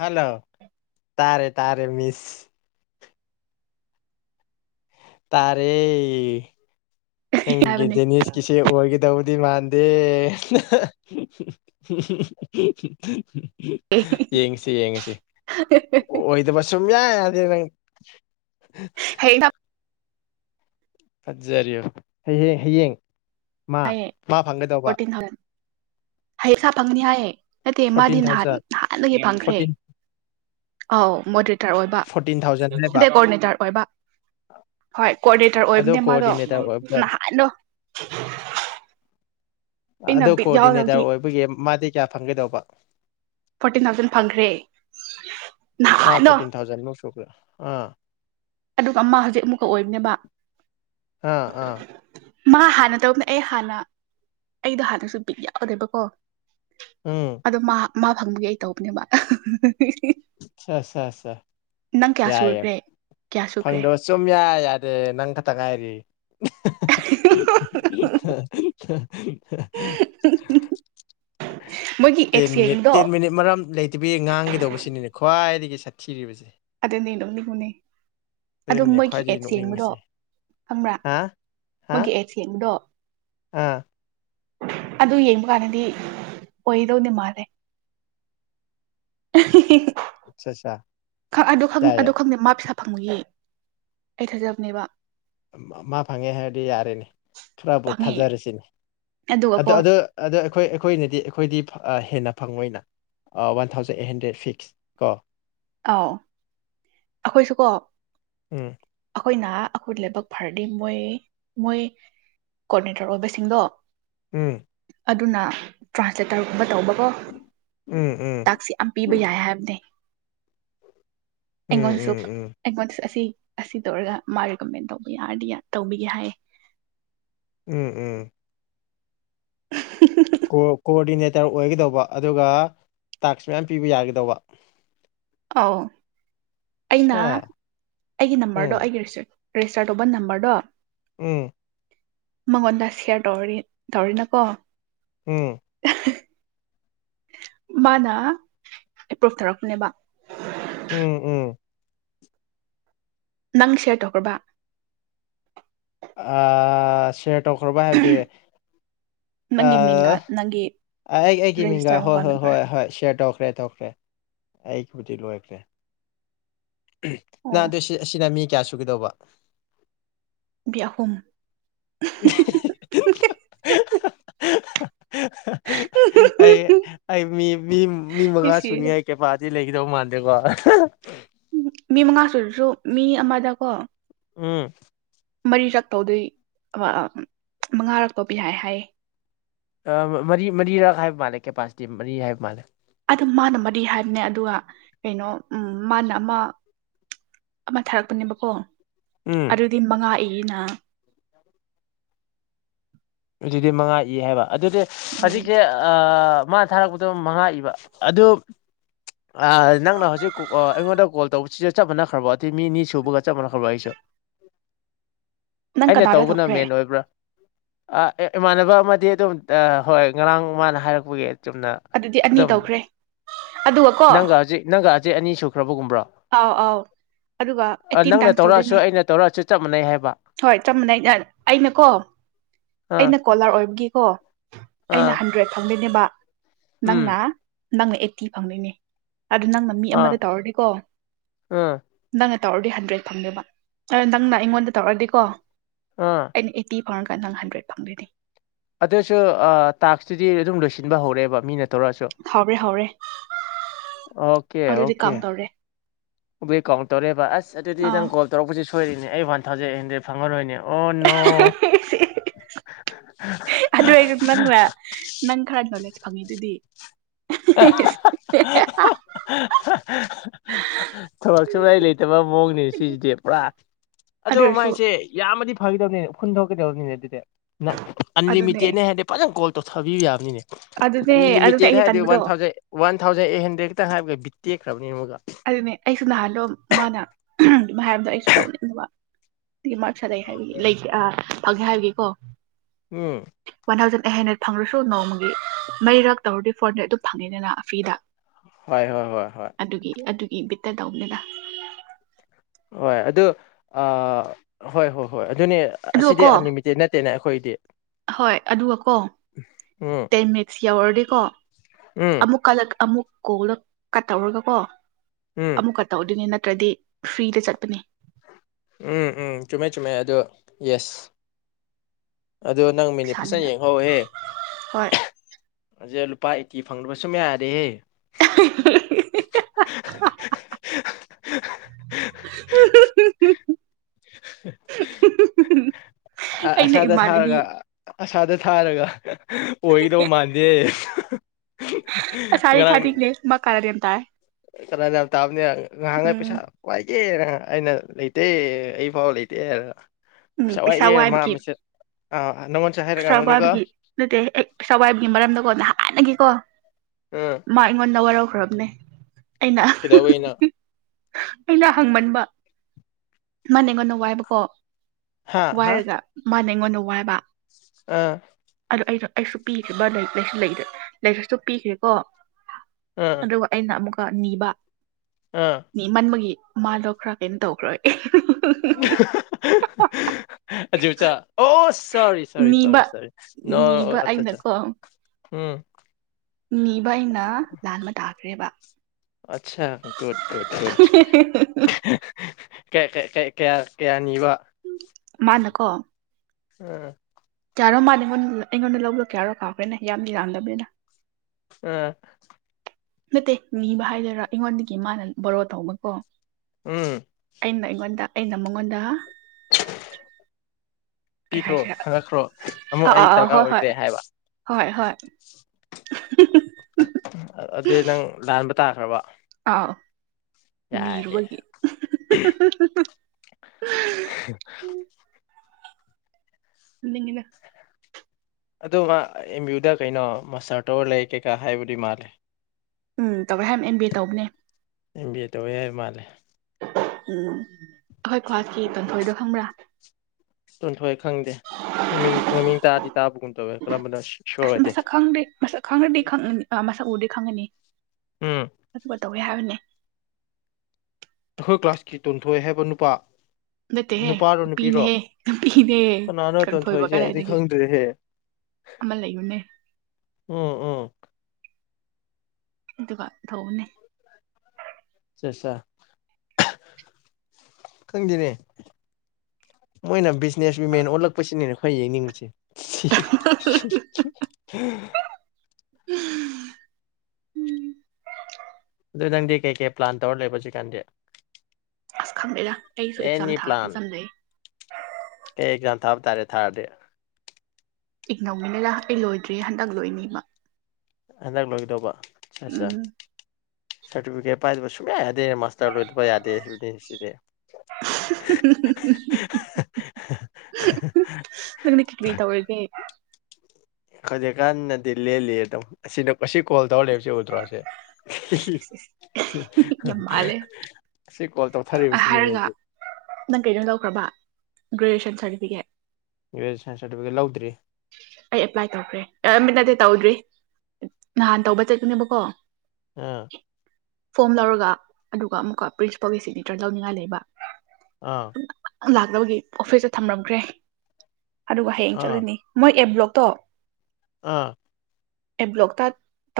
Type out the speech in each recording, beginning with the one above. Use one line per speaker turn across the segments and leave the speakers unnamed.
hello ꯇꯥꯔꯦ ꯇꯥꯔꯦ ꯃꯤꯁ ꯇꯔ ꯅꯪꯦ
ꯍꯥꯏꯕꯅꯦ
ꯅꯤꯁꯀꯤꯁꯤ ꯑꯣꯏꯔꯒꯗ ꯗꯤꯃꯥꯟꯗꯦ ꯌꯦꯡꯁꯤ ꯌꯦꯡꯉꯁꯤ ꯑꯣꯏꯗꯕ ꯁꯨꯝ ꯌꯥꯏ [inaudible]
ꯍꯌꯦꯡ ꯊ
ꯐꯠꯖꯔꯤ ꯍꯌꯦꯡ ꯍꯌꯦꯡ ꯃꯥ ꯃꯥ ꯐꯪꯒꯗꯧꯕ
ꯍꯥꯏꯌꯦꯁ ꯐꯪꯅꯤ ꯍꯥꯏ ꯅꯠꯇꯦ
ꯐꯣꯔꯇꯤꯟ
ꯃꯥꯗꯤ ꯅꯍ
ꯊꯥꯎꯖꯟ
ꯅꯍꯥꯟꯗꯒꯤ ꯐꯪꯈ꯭ꯔꯦ
ꯐꯣꯔꯇꯤꯟ
ꯑꯥꯎ ꯃꯣꯗꯔꯦꯇꯔ ꯑꯣꯏꯕ
ꯐꯣꯔꯇꯤꯟ ꯊꯥꯎꯖꯟ ꯍꯥꯏꯕ
ꯑꯦ ꯀꯣꯗꯤꯅꯦꯇꯔ ꯑꯣꯏꯕ ꯍꯣꯏ ꯀꯣꯔꯑꯣꯗꯤꯅꯦꯇꯔ
ꯑꯗꯨ
ꯑꯣꯏꯕꯅꯦ ꯃꯥꯗꯣ
ꯀꯣꯑꯣꯔꯗꯤꯅꯦꯇꯔ ꯑꯣꯏꯕꯗꯣ
ꯅꯍꯥꯟꯗꯣ ꯑꯩꯅ
ꯑꯗꯣ
ꯕꯤꯠ
ꯀꯣꯑꯣꯗꯤꯅꯦꯇꯔ
ꯌꯥꯎꯗꯕꯒꯤ
ꯑꯣꯏꯕꯒꯤꯦ ꯃꯥꯗꯤ ꯀꯌꯥ ꯐꯪꯒꯦꯗꯧꯕ
ꯐꯣꯔꯇꯤꯟ ꯊꯥꯎꯖꯟ ꯐꯪꯈ꯭ꯔꯦ
ꯃꯥ
ꯅꯍꯥꯟꯗꯣ
ꯐꯣꯔꯇꯤꯟ ꯊꯥꯎꯖꯟ ꯂꯣ ꯁꯣꯛꯈ꯭ꯔ ꯑꯥ
ꯑꯗꯨꯒ ꯃꯥ ꯍꯧꯖꯤꯛ ꯑꯃꯨꯛꯀ ꯑꯣꯏꯕꯅꯦꯕ
ꯑꯥ ꯑꯥ
ꯃꯥ ꯍꯥꯟꯅ ꯇꯧꯕꯅꯦ ꯑꯩ ꯍꯥꯟꯅ ꯑꯩꯗꯣ ꯍꯥꯟꯅꯁꯨ ꯕꯤ ꯌꯥꯎꯒꯗꯕꯀꯣ
ꯎꯝ
ꯑꯗꯣ ꯃꯥ ꯃꯥ ꯐꯪꯕꯒꯤ ꯑꯩ ꯇꯧꯕꯅꯦꯕ ꯅꯪ ꯀꯌꯥ
ꯌꯥꯏꯌꯦꯦ
ꯁꯨꯔꯈ꯭ꯔꯦ ꯀꯌꯥ ꯁꯨꯈ꯭ꯔꯦ
ꯐꯪꯗꯣ ꯆꯨꯝ ꯌꯥꯏ ꯗꯦ ꯅꯪ ꯀ ꯇ ꯉꯥꯏꯔꯤ [inaudible]
ꯃꯣꯏꯒꯤ
ꯇꯦꯟ
ꯑꯦꯠꯁ
ꯃꯤꯅꯤꯠ
ꯌꯦꯡꯕꯗꯣ
ꯇꯦꯟ ꯃꯤꯅꯤꯠ ꯃꯔꯝ ꯂꯩꯇꯕꯤ ꯉꯥꯡꯒꯗꯧꯕ ꯁꯤꯅꯤꯅꯦ ꯈ꯭ꯋꯥꯏꯗꯒꯤ ꯁꯥꯊꯤꯔꯤꯕꯁꯦ
ꯑꯗ ꯅꯅꯣꯅꯤ ꯄꯨꯅꯤ ꯑꯗꯨꯝ
ꯑꯗꯨꯅꯤꯅꯦ
ꯃꯣꯏꯒꯤ
ꯈ꯭ꯋꯥꯏꯗꯒꯤ
ꯑꯦꯠ ꯌꯦꯡꯕꯗꯣ
ꯅꯣꯛꯅꯤꯡꯕꯁꯦ
ꯈꯪꯕ꯭ꯔꯥ
ꯍꯥ ꯍꯥ
ꯃꯣꯏꯒꯤ ꯑꯦꯠ ꯌꯦꯡꯕꯗꯣ
ꯑꯥ
ꯑꯗꯨ ꯌꯦꯡꯕ ꯀꯥꯟꯗꯗꯤ ꯑꯣꯏꯗꯧꯗꯤ ꯃꯥꯜꯂꯦ [unintelligible]
ꯑꯠꯆꯥ ꯑꯠꯆꯥ
ꯑꯗꯣ ꯈꯪ
ꯌꯥꯏꯌꯦ
ꯑꯗꯣ ꯈꯪꯗꯦ ꯃꯥ ꯄꯥ ꯐꯪꯕꯒ ꯑꯩ ꯊꯥꯖꯕꯅꯦꯕ
ꯃꯥ ꯐꯪꯉꯦ ꯍꯥꯏꯔꯗꯤ ꯌꯥꯔꯦꯅꯦ ꯊꯔꯥꯕꯨ
ꯐꯪꯉꯤ
ꯊꯥꯖꯔꯁꯤꯅꯦ
ꯑꯗꯨꯒꯀꯣ
ꯑꯗꯣ ꯑꯗꯣ ꯑꯗꯣ ꯑꯈꯣꯏ ꯑꯈꯣꯏꯅꯗꯤ ꯑꯈꯣꯏꯗꯤ ꯍꯦꯟꯅ ꯐꯪꯉꯣꯏꯅ one thousand eight hundred fix ꯀꯣ
ꯑꯥꯎ ꯑꯈꯣꯏꯁꯨꯀꯣ
ꯎꯝ
ꯑꯈꯣꯏꯅ ꯑꯈꯣꯏ ꯂꯥꯏꯕꯛ ꯐꯔꯗꯤ ꯃꯣꯏ ꯃꯣꯏ ꯀꯣꯔꯗꯤꯅꯦꯇꯔ ꯑꯣꯏꯕꯁꯤꯡꯗꯣ
ꯎꯝ
ꯑꯗꯨꯅ ꯇ꯭ꯔꯥꯟꯁꯂꯦꯇꯔꯒꯨꯝꯕ ꯇꯧꯕ ꯑꯣ
ꯎꯝ ꯎꯝ
ꯇꯥꯛꯁꯤ ꯌꯥꯝ ꯄꯤꯕ ꯌꯥꯏ ꯍꯥꯏꯕꯅꯦ
ꯎꯝ
ꯑꯩꯉꯣꯟꯁꯨ
ꯎꯝ ꯎꯝ
ꯑꯩꯉꯣꯟ ꯑꯁꯤ ꯑꯁꯤ ꯑꯁꯤ ꯇꯧꯔꯒ ꯃꯥ ꯔꯤꯀꯃꯦꯟ ꯇꯧꯕ ꯌꯥꯔꯗꯤ ꯇꯧꯕꯤꯒꯦ ꯍꯥꯏꯌꯦ
ꯎꯝ ꯎꯝ ꯀꯣꯔꯗꯤꯅꯦꯇꯔ ꯇꯔ ꯑꯣꯏꯒꯗꯧꯕ ꯑꯗꯨꯒ ꯇꯥꯛꯁ ꯃꯌꯥꯝ ꯄꯤꯕ ꯌꯥꯒꯗꯧꯕ
ꯑꯧ ꯑꯩꯅ
ꯁꯦ
ꯑꯩꯒꯤ ꯅꯝꯕꯔꯗꯣ
ꯎꯝ
ꯑꯩꯒꯤꯔꯁꯤ ꯔꯦꯖꯤꯁꯇꯥꯔ ꯇꯧꯕ ꯅꯝꯕꯔꯗꯣ
ꯎꯝ
ꯃꯉꯣꯟꯗ ꯁꯦꯌꯥꯔ ꯇꯧꯔꯤ ꯇꯧꯔꯤꯅꯀꯣ
ꯎꯝ
ꯃꯥꯅꯥ ꯑꯦꯄ꯭ꯔꯨꯞ ꯊꯔꯛꯄꯅꯦꯕ
ꯎꯝ ꯎꯝ
ꯅꯪ ꯁꯦꯌꯥꯔ ꯇꯧꯈ꯭ꯔꯕ
ꯑ ꯁꯦꯌꯦ ꯇꯧꯈ꯭ꯔꯕ ꯍꯥꯏꯕꯗꯤ
ꯅꯪꯒꯤ ꯃꯤꯡꯒ ꯅꯪꯒꯤ
ꯑꯩ ꯑꯩꯒꯤ ꯃꯤꯡꯒ
ꯔꯦꯖꯤꯁꯇꯔ
ꯍꯣꯏ
ꯃꯣꯕꯥꯏꯜ
ꯍꯣꯏ
ꯅꯝꯕꯔ
ꯍꯣꯏ ꯍꯣꯏ ꯁꯤꯌꯔ ꯇꯧꯈ꯭ꯔꯦ ꯇꯧꯈ꯭ꯔꯦ ꯇꯧꯈ꯭ꯔꯦ ꯑꯩꯒꯤꯕꯨꯗꯤ ꯂꯣꯏꯈ꯭ꯔꯦ ꯅ
ꯑꯣ
ꯑꯗꯨ ꯑꯁꯤꯅ ꯃꯤ ꯀꯌꯥ ꯁꯨꯒꯗꯧꯕ
ꯃꯤ ꯑꯍꯨꯝ
[unintelligible] ꯑꯩ ꯑꯩ ꯃꯤ ꯃꯤ ꯃꯤ
ꯑꯩ
ꯃꯉꯥ
ꯁꯤꯔꯦꯗ
ꯁꯨꯅꯤꯡꯉꯥꯏ ꯀꯦꯄꯥꯗꯤ ꯂꯩ [unintelligible] ꯃꯥꯥꯟꯗꯦꯀꯣ
ꯎ ꯃꯤ ꯃꯉꯥ ꯁꯨꯔꯁꯨ ꯃꯤ ꯑꯃꯗꯀꯣ
ꯎꯝ
ꯃꯔꯤꯔꯛꯄꯧꯗꯣꯏ ꯃꯉꯥꯔꯛꯄ ꯄ ꯍꯥꯏ ꯍꯥꯏ
ꯃꯔꯤ ꯃꯔꯤꯔꯛ ꯍꯥꯏꯕ ꯃꯥꯜꯂꯦ ꯀꯦꯄꯥꯁꯤꯇꯤ ꯃꯔꯤ ꯍꯥꯏꯕ ꯃꯥꯜꯂꯦ
ꯑꯗꯨ ꯃꯥꯅ ꯃꯔꯤ ꯍꯥꯏꯕꯅꯦ ꯑꯗꯨꯒ ꯀꯩꯅꯣ ꯃꯥꯅ ꯑꯃ ꯑꯃ ꯊꯥꯔꯛꯄꯅꯦꯕꯀꯣ
ꯎꯝ
ꯑꯗꯨꯗꯤ ꯃꯉꯥ ꯑꯩ ꯀꯤꯅ
ꯑꯗꯨꯗꯤ ꯃꯉꯥ ꯏꯏ ꯍꯥꯏꯕ ꯑꯗꯨꯗꯤ
ꯎꯝ
ꯍꯧꯖꯤꯛꯁꯦ ꯃꯥ ꯊꯥꯔꯛꯄꯗꯣ ꯃꯉꯥ ꯏꯕ ꯑꯗꯨ ꯅꯪꯅ ꯍꯧꯖꯤꯛ ꯑꯩꯉꯣꯟꯗ ꯀꯣꯜ ꯇꯧꯕꯁꯤꯁꯨ ꯆꯞ ꯃꯅꯈ꯭ꯔꯕꯣ ꯑꯇꯩ ꯃꯤꯅꯤ ꯁꯨꯕꯒ ꯆꯞ ꯃꯥꯟꯅꯈ꯭ꯔꯕꯣ ꯑꯩꯁꯨ
ꯅꯪ
ꯑꯩꯅ
ꯀꯅꯥꯗ
ꯇꯧꯕꯅ
ꯇꯧꯈ꯭ꯔꯦ
ꯃꯦꯟ ꯑꯣꯏꯕ꯭ꯔꯥ ꯏꯃꯥꯟꯅꯕ ꯑꯃꯗꯤ ꯑꯗꯨꯝ ꯍꯣꯏ ꯉꯔꯥꯡ ꯃꯥꯅ ꯍꯥꯏꯔꯛꯄꯒꯤ
ꯑꯗꯨꯗꯤ ꯑꯅꯤ ꯇꯧꯈ꯭ꯔꯦ ꯑꯗꯨꯒ ꯀꯣ
ꯅꯪ ꯍꯧꯖꯤ ꯅꯪ ꯦꯅꯤ ꯁꯨꯈ꯭ꯔꯕꯒꯨꯝ
ꯑꯥꯎ ꯑꯥꯎ ꯑꯗꯨꯒ ꯑꯩꯠꯇꯤꯟ ꯇꯥꯏꯝꯁ ꯇꯧꯗꯣꯏꯅꯦ
ꯆꯝꯅꯦ ꯍꯥꯏ
ꯍꯣꯏ ꯆꯞ ꯃꯥꯟꯅꯩ ꯑꯩꯅ ꯑꯩꯅꯀꯣ
ꯑꯥ
ꯑꯩꯅ ꯀꯣꯂꯔ ꯑꯣꯏꯕꯒꯤꯀꯣ ꯑꯩꯅ
ꯑꯥ
ꯍꯟꯗ꯭ꯔꯦꯗ ꯐꯪꯗꯣꯏꯅꯦꯕ
ꯎꯝ
ꯅꯪꯅꯥ ꯅꯪꯅ ꯑꯩꯠꯇꯤ ꯐꯪꯗꯣꯏꯅꯦ ꯑꯗꯨ ꯅꯪꯅ ꯃꯤ
ꯑꯥ
ꯑꯃꯗ ꯇꯧꯔꯗꯤꯀꯣ
ꯎꯝ
ꯅꯪꯅ ꯇꯧꯔ ꯍꯟꯗ꯭ꯔꯦ ꯐꯪꯗꯕ ꯅꯪ ꯑꯩꯣꯟꯗ ꯇꯧꯔꯗꯤꯀꯣ
ꯑꯥ
ꯑꯦꯩꯅꯇ ꯐꯪꯔꯒ ꯅꯪ ꯍꯟꯗ꯭ꯔꯦꯗ ꯐꯪꯗꯣꯏꯅꯤ
ꯑꯗꯨꯁꯨ ꯇꯥꯛꯁꯇꯨꯗꯤ ꯑꯗꯨꯝ ꯂꯣꯏꯁꯤꯟꯕ ꯍꯧꯔꯦꯕ ꯃꯤꯅ ꯇꯧꯔꯛꯑꯁꯨ
ꯍꯥꯎꯔꯦ ꯍꯥꯎꯔꯦ ꯑꯗꯨꯗꯤ ꯀꯝ ꯇꯧꯔꯦ
ꯕꯦ ꯀꯥꯎꯟ ꯇꯧꯔꯦꯕ ꯑꯁ ꯑꯗꯨꯗꯤ
ꯑꯥ
ꯅꯪ ꯀꯣꯜ ꯇꯧꯔꯛꯄꯁꯤ ꯁꯣꯏꯔꯤꯅꯦ ꯑꯩ ꯋꯥꯟ ꯊꯥꯎꯖꯟ ꯑꯩꯟꯗ꯭ꯔꯦꯗ ꯐꯪꯉꯔꯣꯏꯅꯦ ꯑꯣ ꯅꯣ
ꯑꯗꯨꯁꯨ ꯅꯪ ꯅꯪ ꯈꯔꯗ ꯅꯣꯅꯦ ꯐꯪꯉꯤꯗꯨꯗꯤ
ꯊꯕꯛ ꯁꯨꯂꯥꯏ ꯂꯩꯇꯕ ꯃꯑꯣꯡꯅꯤ ꯁꯤꯁꯤꯗꯤ ꯄꯨꯔꯥ
ꯑꯗꯨ
ꯑ
ꯑꯣꯏꯔꯁꯨ
ꯃꯥꯏꯁꯦ ꯌꯥꯝꯕꯗꯤ ꯐꯥꯈꯤꯗꯕꯅꯤꯅꯦ ꯐꯨꯟ ꯊꯣꯛꯀꯗꯕꯅꯤꯅꯦ ꯑꯗꯨꯗꯤ
ꯑꯗꯨꯅꯦ
ꯑꯟꯂꯤꯃꯤꯇꯅꯦ ꯍꯥꯏꯗꯤ ꯄꯖꯪ ꯀꯣ ꯇꯣꯊꯥꯕꯤꯕ ꯌꯥꯕꯅꯤꯅꯦ
ꯑꯗꯨꯅꯦ ꯑꯗꯨꯗꯤ
ꯑꯟꯂꯤꯃꯤꯇꯦꯠ
ꯑꯩꯩꯅ
ꯍꯥꯏꯔꯗꯤ
ꯇꯟꯗꯣ
one thousand one thousand eight ꯍꯟꯗ꯭ꯔꯦꯗꯛꯇꯪ ꯍꯥꯏꯕꯒ ꯕꯤꯇꯦꯛ ꯈ꯭ꯔꯅꯤ ꯃꯨꯛ
ꯑꯗꯨꯅꯦ ꯑꯩꯁꯨ ꯅꯍꯥꯟꯂꯣ ꯃꯥꯅ ꯍꯥꯏꯕꯗꯣ ꯑꯩꯁꯨ ꯇꯧꯅꯤꯡꯗꯕ ꯃꯥꯁ ꯂꯩ ꯍꯥꯏꯕ ꯂꯩꯦ ꯐꯪꯒꯦ ꯍꯥꯏꯕꯒꯤꯀꯣ
ꯎꯝ
ꯋꯥꯟ ꯊꯥꯎꯖꯟ ꯑꯩ ꯍꯟꯗ꯭ꯔꯦꯗ ꯐꯪꯗ꯭ꯔꯁꯨ ꯅꯣꯡꯃꯒꯤ ꯃꯩꯔꯛ ꯇꯧꯔꯗꯤ ꯐꯣꯔ ꯍꯟꯗ꯭ꯔꯦꯗ ꯑꯗꯨꯝ ꯐꯪꯅꯤꯗꯅ ꯑꯐꯤꯗ
ꯍꯣꯏ ꯍꯣꯏ ꯍꯣꯏ ꯍꯣꯏ
ꯑꯗꯨꯒꯤ ꯏ ꯠꯇ ꯇꯧꯅꯤꯗ
ꯍꯣꯏ ꯑꯗꯨ ꯍꯣꯏ ꯍꯣꯏ ꯍꯣꯏ ꯑꯗꯨ
ꯑꯗꯨꯒꯀꯣ ꯍꯣꯏ ꯑꯗꯨꯒꯀꯣ
ꯎꯝ
ꯇꯦꯟ ꯃꯤꯅꯤꯠꯁ ꯌꯥꯎꯔꯗꯤꯀꯣ
ꯎꯝ
ꯑꯃꯨꯛ ꯀꯂꯛ ꯑꯃꯨꯛ ꯀꯣꯜꯗꯣ ꯀꯠ ꯇꯧꯔꯒ ꯀꯣ
ꯎꯝ
ꯑꯃꯨꯛꯀ ꯇ ꯑꯣꯏꯗꯤꯅꯤ ꯅ ꯅꯠꯇ꯭ꯔꯗꯤ ꯐ꯭ꯔꯤꯗ ꯆꯠꯄꯅꯤ
ꯎꯝ ꯎꯝ ꯆꯨꯝꯃꯦ ꯆꯨꯝꯃꯦ ꯑꯗꯣ ꯌꯦꯁ ꯑꯗ ꯅꯪ ꯃꯤꯅꯤꯠ ꯐꯖꯅ
ꯄꯩꯁꯥꯅꯤꯅ
ꯌꯦꯡꯍꯧꯍꯦ
ꯍꯣꯏ
ꯑꯁꯦ ꯂꯨꯄꯥ ꯑꯩꯠꯇꯤ ꯐꯪꯅꯕ ꯁꯨꯝ ꯌꯥꯔꯦꯍꯦ
[inaudible] [inaudible] ꯑꯩꯅ
ꯑꯁꯥꯗ
ꯏꯃꯥꯟꯅꯕꯤ
ꯁꯥꯔꯒ ꯑꯁꯥꯗ ꯊꯥꯔꯒ ꯑꯣꯏꯒꯗꯧ ꯃꯥꯟꯗꯦ
ꯑꯁꯔ ꯏ ꯊꯥ
ꯉꯔꯥꯡ
ꯊꯅꯦ ꯃ ꯀꯥꯔꯅꯤꯟ ꯇꯔ
ꯀꯅꯥꯅ ꯌꯥꯝ ꯇꯥꯕꯅꯦ ꯉꯥꯏꯍꯥꯡꯉ ꯄꯩꯁꯥ ꯋꯥꯏꯒꯦ ꯏ ꯑꯩꯅ ꯂꯩꯇꯦ ꯑꯩ ꯐꯥꯎꯕ ꯂꯩꯇꯦ ꯍꯥꯏꯔ
ꯎꯝ ꯄꯩꯁꯥ ꯋꯥꯏꯕꯒꯤ
ꯑ
ꯄꯁꯥ ꯄꯏꯕꯒꯤ ꯅꯠꯇꯦ ꯑꯦ ꯄꯤꯁꯥ ꯄꯏꯕꯒꯤ ꯃꯔꯝꯗꯀꯣ ꯅ ꯍꯥꯏꯥꯟꯅꯒꯤꯀꯣ
ꯎꯝ
ꯃꯥ ꯑꯩꯉꯣꯟꯗ ꯋꯥꯔꯧꯈ꯭ꯔꯕ ꯅꯦ ꯑꯩꯅ
ꯀꯩꯗꯧꯕꯩꯅꯣ
ꯑꯩꯅ ꯍꯪꯃꯟꯕ ꯃꯥꯅꯦꯉꯟꯅ ꯋꯥꯏꯕꯀꯣ
ꯍꯥ ꯍꯥ
ꯋꯥꯔꯒ ꯃꯅꯦ ꯑꯩꯉꯣꯟꯗ ꯋꯥꯏꯕ
ꯑꯥ
ꯑꯗꯨ ꯑꯩꯅ ꯑꯩꯁꯨ ꯄꯤꯔꯤꯕ ꯂꯩꯕꯁꯨ ꯄꯤꯈ꯭ꯔꯦꯀꯣ
ꯑꯥ
ꯑꯗꯨꯒ ꯑꯩꯅ ꯑꯃꯨꯛ ꯀꯅꯤꯕ
ꯑꯥ
ꯅꯦꯝꯃꯟꯕꯒꯤ ꯃꯥꯗꯣ ꯈꯔ ꯀꯩꯅꯣ ꯇꯧꯈ꯭ꯔꯣꯏ
ꯖꯤꯆꯥ ꯑꯣ ꯁꯣꯔꯤ ꯁꯣꯔꯤ ꯁꯣꯔꯤ
ꯅꯤꯕ
ꯁꯣꯔꯤ ꯅꯣ
ꯅꯤꯕ
ꯑꯥꯠꯆꯆꯥ
ꯑꯩꯅꯀꯣ
ꯎꯝ
ꯎꯝ ꯑꯩꯅ ꯂꯥꯟꯕ ꯇꯥꯈ꯭ꯔꯦꯕ
ꯑꯆꯥ ꯒꯨꯗ ꯒꯨꯗ ꯀꯦ ꯀ ꯀ ꯀꯌꯥ ꯀꯌꯥ ꯅꯤꯕ
ꯃꯥꯅ ꯀꯣ
ꯑꯝ
ꯌꯥꯔꯣ ꯃꯥꯜꯅꯤꯉꯣꯟ ꯑꯩꯉꯣꯟꯗ ꯂꯧꯗ ꯀ ꯌꯥꯔꯣ ꯀꯥꯎꯈ꯭ꯔꯦꯅꯦ ꯌꯥꯝꯗꯤ ꯌꯥꯝꯗꯕꯅꯤꯗ
ꯑ
ꯅꯠꯇꯦ ꯅꯤꯕ ꯍꯥꯏꯗꯣꯏꯔꯥ ꯑꯩꯉꯣꯟꯗꯒꯤ ꯃꯥꯅ ꯕꯣꯔꯣ ꯇꯧꯕꯀꯣ
ꯎꯝ
ꯑꯩꯅ ꯑꯩꯉꯣꯟꯗ ꯑꯩꯅ ꯃꯉꯣꯟꯗ
[unintelligible]
ꯀꯩ
ꯄꯤꯈ꯭ꯔꯣ
ꯍꯥꯏꯁꯤꯔꯥ
ꯍꯪꯉꯛꯈ꯭ꯔꯣ ꯑꯃꯨꯛ
ꯑꯥ
ꯑꯩ
ꯑꯥ ꯑꯥ
ꯗꯔꯀꯥꯔ
ꯍꯣꯏ ꯍꯣꯏ
ꯑꯣꯏꯈꯔ꯭ꯦ ꯍꯥꯏꯕ
ꯍꯣꯏ ꯍꯣꯏ
ꯑꯗꯨ ꯅꯪ ꯂꯥꯟꯕꯗ ꯇꯥꯈ꯭ꯔꯕ
ꯍꯥ
ꯌꯥꯏ ꯌꯥꯏ
ꯅꯤꯔꯨꯕꯒꯤ
[unintelligible]
ꯏ ꯏꯉꯅ
ꯑꯗꯨ ꯃꯥ ꯑꯦꯝ ꯌꯌꯨꯗ ꯀꯩꯅꯣ ꯃꯁꯇꯔꯇꯔ ꯂꯩ ꯀꯩꯀꯥ ꯍꯥꯏꯕꯨꯗꯤ ꯃꯥꯜꯂꯦ
ꯎꯝ ꯇꯧꯔꯦ ꯍꯥꯏꯃꯦ ꯑꯦꯝ ꯕꯤ ꯑꯦ ꯇꯧꯕꯅꯦ
ꯑꯦꯝ ꯕꯤ ꯑꯦ ꯇꯧꯋꯦ ꯌꯥꯏ ꯃꯥꯜꯂꯦ
ꯎꯝ ꯑꯩꯍꯣꯏ ꯐꯔꯁꯠꯀꯤ ꯇꯥꯟꯊꯣꯏꯗꯣ ꯈꯪꯕ꯭ꯔꯥ
ꯇꯣꯟꯊꯣꯏ ꯈꯪꯗꯦ ꯃꯃꯤꯡ ꯃꯃꯤꯡ ꯇꯥꯔꯗꯤ ꯇꯥꯕꯒꯨꯝ ꯇꯧꯋꯦ ꯀꯔꯝꯕꯅꯣ ꯁꯤꯌꯣꯔ
ꯑꯁ
ꯑꯣꯏꯗꯦ
ꯃꯁꯛ ꯈꯪꯗꯦ ꯈꯪꯒꯅꯤ
ꯎꯝ
ꯑꯗꯨꯒ ꯇꯧꯋꯦ ꯍꯥꯏꯕꯅꯦ
ꯅꯈꯣꯏ ꯀ꯭ꯂꯥꯁꯀꯤ ꯇꯣꯟꯊꯣꯏ ꯍꯥꯏꯕ ꯅꯨꯄꯥ
ꯅꯠꯇꯦꯍꯦ
ꯅꯨꯄꯥꯔꯣ ꯅꯨꯄꯤꯔꯣ
ꯅꯨꯄꯤꯅꯦꯍꯦ ꯅꯨꯄꯤꯅꯦꯍꯦ
ꯀꯅꯥꯅꯣ
ꯀꯩꯅꯣ ꯇꯣꯟꯊꯣꯏ
ꯇꯣꯟꯊꯣꯏꯁꯦ ꯑꯩꯗꯤ
ꯀꯗꯥꯥꯏꯗꯒꯤ
ꯈꯪꯗ꯭ꯔꯦꯍꯦ
ꯑꯃ ꯂꯩꯕꯅꯦ
ꯎꯝ ꯎꯝ
ꯑꯗꯨꯒ ꯇꯧꯕꯅꯦ
ꯌꯦꯁꯥ ꯈꯪꯗꯦꯅꯦ ꯃꯣꯏꯅ ꯕꯤꯖꯤꯅꯦꯁ ꯋꯤꯃꯦꯟ ꯑꯣꯜꯂꯛꯄꯁꯤꯅꯦ ꯑꯩꯈꯣꯏꯅ ꯌꯦꯡꯅꯤꯡꯕꯁꯦ [unintelligible]
ꯎꯝ
ꯑꯗꯨ ꯅꯪꯗꯤ ꯀꯩꯀꯩ ꯄ꯭ꯂꯥꯟ ꯇꯧꯔ ꯂꯩꯕ ꯍꯧꯖꯤꯛ ꯀꯥꯟꯗꯤ
ꯑꯁ ꯈꯪꯗꯦꯗ ꯑꯩꯁꯨ ꯑꯦꯛꯖꯥꯝ ꯊꯥ
ꯄ꯭ꯂꯥꯟ
ꯑꯦꯛꯖꯥꯝ ꯂꯩ
ꯀꯩ ꯑꯦꯛꯖꯥꯝ ꯊꯥꯕ ꯇꯥꯔꯦ ꯊꯥꯔꯗꯤ
ꯏꯛꯅꯧꯒꯝꯅꯤꯗ ꯑꯩ ꯂꯣꯏꯗ꯭ꯔꯤ ꯍꯟꯗꯛ ꯂꯣꯏꯅꯦꯕ
ꯍꯟꯗꯛ ꯂꯣꯏꯒꯗꯧꯕ ꯑꯁꯥ ꯁꯥ
ꯎꯝ
ꯁꯔꯇꯤꯐꯤꯒꯦꯠ ꯄꯥꯏꯗꯥꯕ ꯁꯨꯛꯌꯥ ꯌꯥꯗꯦ ꯗꯦ ꯃꯥꯁꯇꯔ ꯂꯣꯏꯗꯕ ꯌꯥꯗꯦ ꯍꯥꯏꯕꯅꯤ ꯁꯤꯗꯤ [unintelligible]
ꯅꯪꯗꯤ ꯀꯔꯤ ꯀꯔꯤ ꯇꯧꯔꯒꯦ
ꯍꯧꯖꯤꯛ ꯀꯥꯟꯗꯗꯤ ꯗꯤꯜ ꯂꯦꯜꯂꯤ ꯑꯗꯨꯝ ꯑꯁꯤꯗ ꯑꯁꯤ ꯀꯣꯜ ꯇꯧ ꯂꯩꯕꯁꯦ ꯎꯗ꯭ꯔꯣ
ꯑꯦꯁ ꯑꯦꯁ ꯑꯦꯁ ꯌꯥꯝ ꯃꯥꯜꯂꯦ
ꯁꯤ ꯀꯣꯜ ꯇꯧ
ꯍꯥꯏꯔꯒ ꯅꯪ ꯀꯩꯩꯅꯣ ꯂꯧꯈ꯭ꯔꯕ ꯒ꯭ꯔꯦꯖꯨꯌꯦꯁꯟ ꯁꯥꯔꯇꯤꯐꯤꯀꯦꯠ
ꯚ꯭ꯔꯦꯖꯨꯌꯦꯁꯟ ꯁꯥꯔꯇꯤꯐꯤꯀꯦꯠ ꯂꯧꯗ꯭ꯔꯤ
ꯑꯩ ꯑꯦꯄ꯭ꯂꯥꯏ ꯇꯧꯈ꯭ꯔꯦ ꯑ ꯑꯅꯠꯇꯦ ꯇꯧꯗ꯭ꯔꯤ ꯅꯍꯥꯟ ꯇꯧꯕ ꯆꯠꯄꯅꯦꯕꯀꯣ
ꯑꯥ
ꯐꯣꯝ ꯂꯧꯔꯒ ꯑꯗꯨꯒ ꯑꯃꯨꯛꯀ ꯄ꯭ꯔꯤꯟꯁꯤꯄꯥꯜꯒꯤ ꯁꯤꯛꯅꯦꯆꯔ ꯂꯧꯅꯤꯡꯉꯥꯏ ꯂꯩꯕ
ꯑꯥ
ꯂꯥꯛꯅꯕꯒꯤ ꯑꯣꯐꯤꯁꯇ ꯊꯝꯂꯝꯈ꯭ꯔꯦ ꯑꯗꯨꯒ ꯍꯌꯦꯡ
ꯑꯥ
ꯆꯠꯂꯅꯤ ꯃꯣꯏ ꯑꯦ ꯕ꯭ꯂꯣꯛꯇꯣ
ꯑꯥ
ꯑꯦ ꯕ꯭ꯂꯣꯛꯇ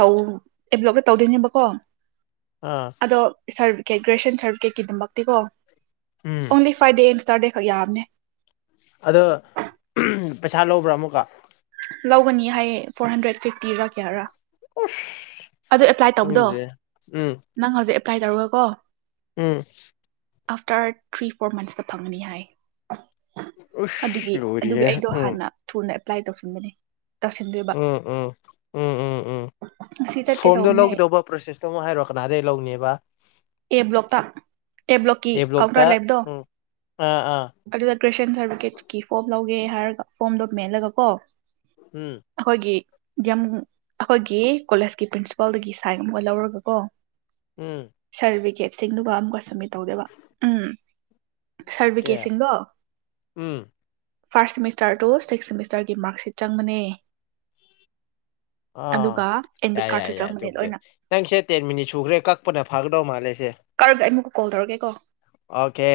ꯇꯧ ꯑꯦ ꯕ꯭ꯂꯣꯛꯇ ꯗꯧ ꯅꯦꯕꯀꯣ
ꯑꯥ
ꯑꯗꯣ ꯁꯔ ꯀꯦꯛ ꯒ꯭ꯔꯦꯁꯟ ꯁꯔꯇꯤꯐꯤꯀꯦꯠ ꯒꯤꯗꯃꯛꯇꯤꯀꯣ
ꯎꯝ
ꯑꯣꯟꯂꯤ ꯐꯥꯏꯚ ꯗꯦꯁ ꯇꯔꯗꯦ ꯈꯛ ꯌꯥꯕꯅꯦ
ꯑꯗꯣ ꯄꯩꯁꯥ ꯂꯧꯕ꯭ꯔꯥ ꯑꯃꯨꯛꯀ
ꯂꯧꯒꯅꯤ ꯍꯥꯏꯌꯦ ꯐꯣꯔ ꯍꯟꯗ꯭ꯔꯦꯠ ꯐꯤꯐꯇꯤꯔꯥ ꯀꯌꯥꯔꯥ
ꯎꯁ
ꯑꯗꯨ ꯑꯦꯄ꯭ꯂꯥꯏ
ꯈꯪꯗꯦ ꯎꯝ
ꯀꯥꯏ ꯇꯧꯔꯣ ꯀꯣ
ꯎꯝ
ꯑꯥꯐꯇꯔ ꯊ꯭ꯔꯤ ꯐꯣꯔ ꯃꯟꯁꯇ ꯐꯪꯒꯅꯤ ꯍꯥꯏ ꯑꯗꯨꯒꯤ
ꯎꯁ ꯂꯣꯏꯔꯤꯍꯦ
ꯑꯗꯨꯒꯤ ꯑꯩꯗꯣ
ꯎꯝ
ꯍꯥꯟꯅ ꯊꯨꯅ ꯂꯥꯏ ꯇꯧꯁꯤ ꯎꯒꯅꯤ
ꯎꯝ ꯎꯝ ꯎꯝ ꯎꯝ ꯎꯝ
ꯉꯁꯤ ꯆꯠꯀꯦ
ꯁꯣꯝꯗ
ꯇꯧꯕꯅꯦ
ꯂꯧꯒꯗꯧꯕ ꯄ꯭ꯔꯣꯁꯦꯁꯇꯨ ꯑꯃꯨꯛ ꯍꯥꯏꯔꯣ ꯀꯅꯥꯗꯒꯤ ꯂꯧꯅꯦꯕ
ꯑꯦ ꯕ꯭ꯂꯣꯛꯇ ꯑꯦ ꯕ꯭ꯂꯣꯛꯀꯤ
ꯕ꯭ꯂꯣꯛꯇ
ꯀꯥꯎꯟꯇꯔ ꯂꯩꯕꯗꯣ
ꯎꯝ ꯑꯥ ꯑꯥ
ꯑꯗꯨꯗ ꯒ꯭ꯔꯦꯁꯟ ꯁꯔꯇꯤꯐꯤꯀꯦꯠꯀꯤ ꯐꯣꯔ꯭ꯃ ꯂꯧ ꯑꯦ ꯍꯥꯏꯔꯒ ꯐꯣꯝꯗꯣ ꯃꯦꯜꯂꯒ ꯀꯣ
ꯎꯝ
ꯑꯩꯈꯣꯏꯒꯤ ꯌꯥꯝ ꯑꯩꯈꯣꯏꯒꯤ ꯀꯣꯂꯦꯖꯀꯤ ꯄ꯭ꯔꯤꯟꯁꯤꯄꯥꯜꯗꯒꯤ ꯁꯥꯏꯟ ꯑꯃꯒ ꯂꯧꯔꯒꯀꯣ
ꯎꯝ
ꯁꯔ꯭ꯕꯤꯒꯦꯠ ꯁꯤꯡꯗꯨꯒ ꯑꯃꯨꯛꯀ ꯁꯃꯤꯠ ꯇꯧꯗꯦꯕ ꯎꯝ ꯁꯔ
ꯀꯦ ꯎꯝ
ꯐꯥꯔ꯭ꯁ ꯁꯦꯃꯤꯁꯇꯔ ꯇꯨ ꯁꯤꯛꯁ ꯁꯦꯃꯤꯁꯇꯔꯒꯤ ꯃꯥꯔꯛꯁꯤꯠ ꯆꯪꯕꯅꯦ
ꯑꯥ
ꯑꯗꯨꯒ ꯑꯦꯟꯕꯤꯠ
ꯌꯥꯏ ꯌꯥꯏ
ꯀꯥꯔꯠꯁꯨ
ꯌꯥꯏ
ꯆꯪꯕꯅꯦ
ꯑꯗꯨꯕꯨꯗꯤ
ꯂꯣꯏꯅ
ꯅꯪꯁꯦ ꯇꯦꯟ ꯃꯤꯅꯤꯠ ꯁꯨꯈ꯭ꯔꯦ ꯀꯛꯄꯅ ꯐꯒꯗꯧ ꯃꯥꯜꯂꯦꯁꯦ
ꯀꯛꯔꯒ ꯑꯩ ꯃꯨꯛ ꯀꯣꯜ ꯇꯧꯔꯛꯀꯦꯀꯣ
ꯑꯣꯀꯦ